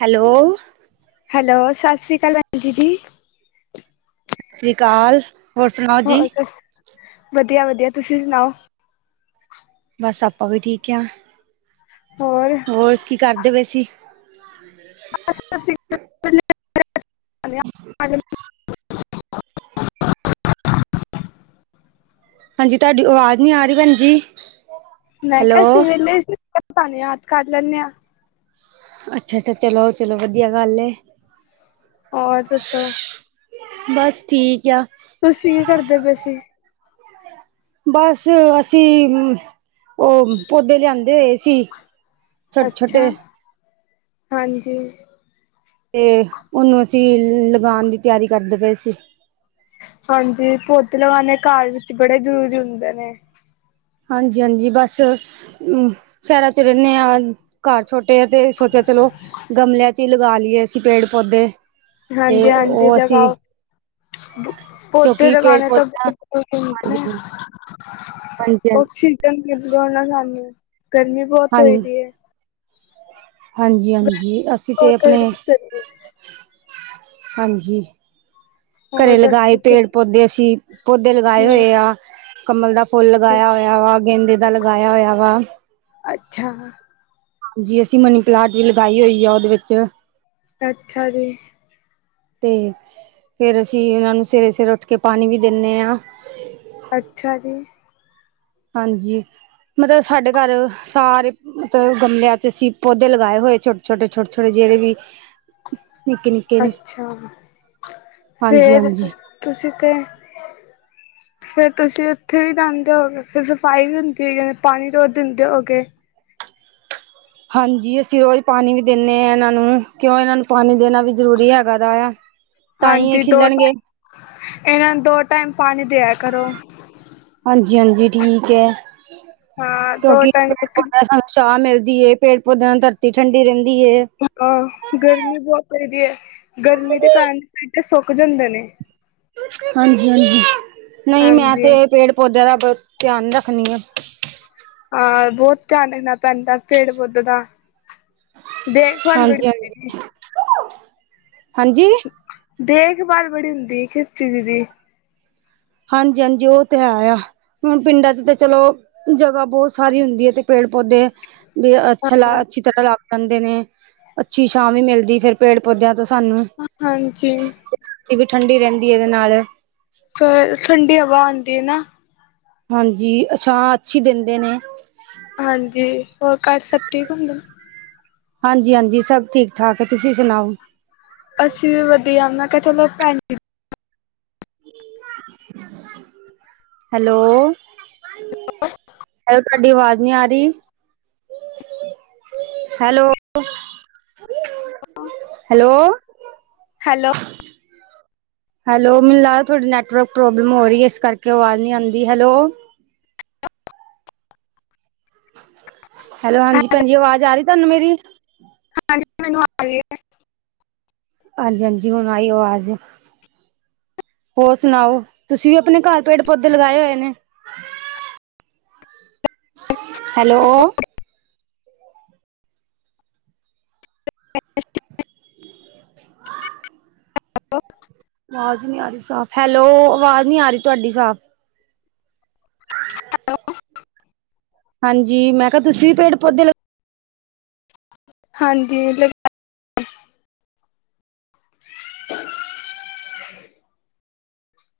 Hello, hello. Hello, ਸਤਿ ਸ਼੍ਰੀ ਅਕਾਲ ਆਂਟੀ ਜੀ। ਸਤਿ ਸ਼੍ਰੀ ਅਕਾਲ। ਹੋਰ ਸੁਣਾਓ ਹੋ ਜੀ ਰ ਫੇਰ, ਵਧੀਆ ਵਧੀਆ। ਤੁਸੀਂ ਸੁਣਾਓ? ਬਸ ਆਪਾਂ ਵੀ ਠੀਕ ਆਂ। ਹੋਰ? ਹੋਰ ਕੀ ਕਰਦੇ ਵੈ ਸੀ? [inaudible] [unintelligible] ਹਾਂਜੀ ਤੁਹਾਡੀ ਆਵਾਜ਼ ਨੀ ਆ ਰਹੀ ਭੈਣ ਜੀ। ਮੈਂ ਹੈਲੋ ਕਿਹਾ ਸੀ ਤੁਹਾਨੂੰ ਯਾਦ ਕਰ ਲੈਂਣੇ ਆ। ਅੱਛਾ ਅੱਛਾ ਚਲੋ ਚਲੋ ਵਧੀਆ ਗੱਲ ਏ ਹੋਰ ਦੱਸੋ ਬਸ ਠੀਕ ਆ ਤੁਸੀਂ ਕੀ ਕਰਦੇ ਪਏ ਸੀ ਬਸ ਅਸੀਂ ਆਮ ਉਹ ਪੌਦੇ ਲਿਆਂਦੇ ਹੋਏ ਸੀ ਛੋਟੇ ਅੱਛਾ, ਛੋਟੇ ਹਾਂਜੀ ਤੇ ਉਹਨੂੰ ਅਸੀਂ ਲਗਾਣ ਦੀ ਤਿਆਰੀ ਕਰਦੇ ਪਏ ਸੀ। ਹਾਂਜੀ ਪੌਦੇ ਲਗਾਣੇ ਘਰ ਵਿੱਚ ਬੜੇ ਜ਼ਰੂਰੀ ਹੁੰਦੇ ਨੇ ਹਾਂਜੀ ਹਾਂਜੀ ਬਸ ਸ਼ਹਿਰਾਂ ਚ ਰਹਿੰਦੇ ਹ ਘਰ ਛੋਟੇ ਆ ਤੇ ਸੋਚਿਆ ਚਲੋ ਗਮਲਿਆਂ ਚ ਹੀ ਲਗਾ ਲਈਏ ਅਸੀਂ ਪੇੜ ਪੌਦੇ ਤੇ ਹਾਂਜੀ ਹਾਂਜੀ ਉਹ ਅਸੀਂ ਜਗਾਓ ਪੌਦੇ ਕਿਉਂਕਿ ਪੇੜ ਲਗਾਣੇ ਤਾਂ ਪੌਦਾ ਬਹੁਤ ਜ਼ਰੂਰੀ ਨੇ ਹਾਂਜੀ ਹਾਂਜੀ ਆਕਸੀਜਨ ਮਿਲਦਾ ਨਾ ਸਾਨੂੰ ਗਰਮੀ ਬਹੁਤ ਹੋਈ ਹਾਂਜੀ ਦੀ ਹੈ ਹਾਂਜੀ ਹਾਂਜੀ ਗਰਮੀ ਅਸੀਂ ਤੇ ਬਹੁਤ ਹੋਈ ਆਪਣੇ ਦੀ ਗਰਮੀ ਹਾਂਜੀ ਹੋਰ ਘਰੇ ਦੱਸੋ ਲਗਾਏ ਫਿਰ ਪੇੜ ਪੌਦੇ ਅਸੀਂ ਪੌਦੇ ਲਗਾਏ ਹੂੰ ਹੋਏ ਆ ਕਮਲ ਦਾ ਫੁੱਲ ਲਗਾਇਆ ਹੋਇਆ ਵਾ ਗੇਦੇ ਦਾ ਲਗਾਇਆ ਹੋਇਆ ਵਾ ਅੱਛਾ ਹਾਂਜੀ ਅਸੀਂ ਮਨੀ ਪਲਾਂਟ ਵੀ ਲਗਾਈ ਹੋਈ ਆ ਉਹਦੇ ਵਿੱਚ ਅੱਛਾ ਜੀ ਅਤੇ ਫੇਿਰ ਅਸੀਂ ਏਹਨਾਂ ਨੂੰ ਸਵੇਰੇ ਸਵੇਰੇ ਉੱਠ ਕੇ ਪਾਣੀ ਵੀ ਦਿੰਦੇ ਹਾਂ ਅੱਛਾ ਜੀ ਹਾਂਜੀ ਮਤਲਬ ਸਾਡੇ ਘਰ ਸਾਰੇ ਮਤਲਬ ਗਮਲਿਆਂ ਚ ਅਸੀਂ ਪੌਦੇ ਲਗਾਏ ਹੋਏ ਛੋਟੇ ਛੋਟੇ ਛੋਟੇ ਛੋਟੇ ਜਿਹੜੇ ਵੀ ਨਿੱਕੀ ਨਿੱਕ ਅੱਛਾ ਹਾਂਜੀ ਫੇਰ ਹਾਂਜੀ ਤੁਸੀਂ ਤੇ ਫੇਰ ਤੁਸੀਂ ਉੱਥੇ ਵੀ ਰਹਦੇ ਹੋਗੇ ਫਿਰ ਸਫਾਈ ਵੀ ਹੁੰਦੀ ਹੈਗੀ ਪਾਣੀ ਰੋਜ਼ ਦਿੰਦੇ ਹੋਗੇ ਹਾਂਜੀ ਅਸੀਂ ਰੋਜ਼ ਪਾਣੀ ਵੀ ਦਿੰਨੇ ਹਾਂ ਇਹਨਾਂ ਨੂੰ ਕਿਉਂ ਇਹਨਾਂ ਨੂੰ ਪਾਣੀ ਦੇਣਾ ਵੀ ਜ਼ਰੂਰੀ ਹੈਗਾ ਦਾ ਆ ਤਾਂ ਹੀ ਇਹ ਹਾਂਜੀ ਦੋ ਖੇਿਲਣਗੇ ਟਾਈਮ ਇਹਨਾਂ ਨੂੰ ਦੋ ਟਾਈਮ ਪਾਣੀ ਦਿਆ ਕਰੋ ਹਾਂਜੀ ਹਾਂਜੀ ਠੀਕ ਹੈ ਹਾਂ ਦੋ ਕਿਉਂਕਿ ਟਾਈਮ ਹਾਂ ਸ਼ਾਹ ਮਿਲਦੀ ਹੈ ਪੇੜ ਪੌਦਿਆਂ ਨਾਲ ਧਰਤੀ ਠੰਡੀ ਰਹਿੰਦੀ ਏ ਹਾਂ ਗਰਮੀ ਬਹੁਤ ਪੈਦੀ ਹੈ ਗਰਮੀ ਦੇ ਕਾਰਨ ਪੇਡੇ ਸੁੱਕ ਜਾਂਦੇ ਨੇ ਹਾਂਜੀ ਹਾਂਜੀ ਨਹੀਂ ਮੈਂ ਹਾਂਜੀ ਤੇ ਇਹ ਪੇੜ ਪੌਦਿਆਂ ਦਾ ਬਹੁਤ ਧਿਆਨ ਰੱਖਣੀ ਆ ਹਾਂ ਬਹੁਤ ਧਿਆਨ ਰੱਖਣਾ ਪੈਂਦਾ ਪੇੜ ਪੌਧੇ ਦਾ ਦੇਖਭਾਲ ਬੜੀ ਹਾਂਜੀ ਚਾਹੀਦੀ ਹਾਂਜੀ ਦੇਖਭਾਲ ਬੜੀ ਹੁੰਦੀ ਕਿਸ ਚੀਜ਼ ਦੀ ਹਾਂਜੀ ਹਾਂਜੀ ਉਹ ਤੇ ਹੈ ਆ ਹੁਣ ਪਿੰਡਾਂ ਚ ਤੇ ਚਲੋ ਜਗ੍ਹਾ ਬਹੁਤ ਸਾਰੀ ਹੁੰਦੀ ਹੈ ਤੇ ਪੇੜ ਪੌਦੇ ਵੀ ਅੱਛਾ ਲਾ ਅੱਛੀ ਤਰ੍ਹਾਂ ਲੱਗ ਜਾਂਦੇ ਨੇ ਅੱਛੀ ਛਾਂ ਵੀ ਮਿਲਦੀ ਫੇਰ ਪੇੜ ਪੌਦਿਆਂ ਤੋਂ ਸਾਨੂੰ ਹਾਂਜੀ ਧਰਤੀ ਵੀ ਠੰਡੀ ਰਹਿੰਦੀ ਹੈ ਇਹਦੇ ਨਾਲ ਫਿਰ ਠੰਡੀ ਹਵਾ ਆਉਂਦੀ ਹੈ ਨਾ ਹਾਂਜੀ ਛਾ ਅੱਛੀ ਦਿੰਦੇ ਨੇ ਹਾਂਜੀ ਹੋਰ ਘਰ ਸਭ ਠੀਕ ਹੁੰਦਾ ਹਾਂਜੀ ਹਾਂਜੀ ਸਭ ਠੀਕ ਠਾਕ ਤੁਸੀਂ ਸੁਣਾਓ ਅਸੀਂ ਵੀ ਵਧੀਆ ਮੈਂ ਕਿਹਾ ਚਲੋਬੈਣ ਹੈਲੋ ਹੈ ਤੁਹਾਡੀ ਆਵਾਜ਼ ਨਹੀਂ ਆ ਰਹੀ ਹੈਲੋ ਹੈਲੋ ਹੈਲੋ ਹੈਲੋ ਮੈਨੂੰ ਲ ਤੁਹਾਡੀ ਨੈੱਟਵਰਕ ਪ੍ਰੋਬਲਮ ਹੋ ਰਹੀ ਹੈ ਇਸ ਕਰਕੇ ਆਵਾਜ਼ ਨਹੀਂ ਆਉਂਦੀ ਹੈਲੋ ਹੈਲੋ ਹਾਂਜੀ ਭੈਂਜੀ ਆਵਾਜ਼ ਆ ਰਹੀ ਤੁਹਾਨੂੰ ਮੇਰੀ ਹਾਂਜੀ ਮੈਨੂੰ ਆ ਹੀ ਹੈ ਹਾਂਜੀ-ਹਾਂਜੀ ਹੁਨ ਆਈ ਆ ਆਜ਼ ਹੋਰ ਸੁਨਾਓ ਤੁਸੀਂ ਵੀ ਆਪਣੇ ਘਰ ਪੇੜ ਪੌਦੇ ਲਗਾਏ ਹੋਏ ਨੇ ਹੈਲੋ [inaudible] [inaudible] [inaudible] ਆਵਾਜ਼ ਨਹੀਂ ਆ ਰਹੀ ਸਾਫ਼ ਹੈਲੋ ਆਵਾਜ਼ ਨੀ ਆ ਰਹੀ ਤੁਹਾਡੀ ਸਾਫ਼ [unintelligible] ਹਾਂਜੀ ਮੈਂ ਕਿਹਾ ਤੁਸੀਂ ਵੀ ਪੇੜ ਪੌਦੇ ਹਾਂਜੀ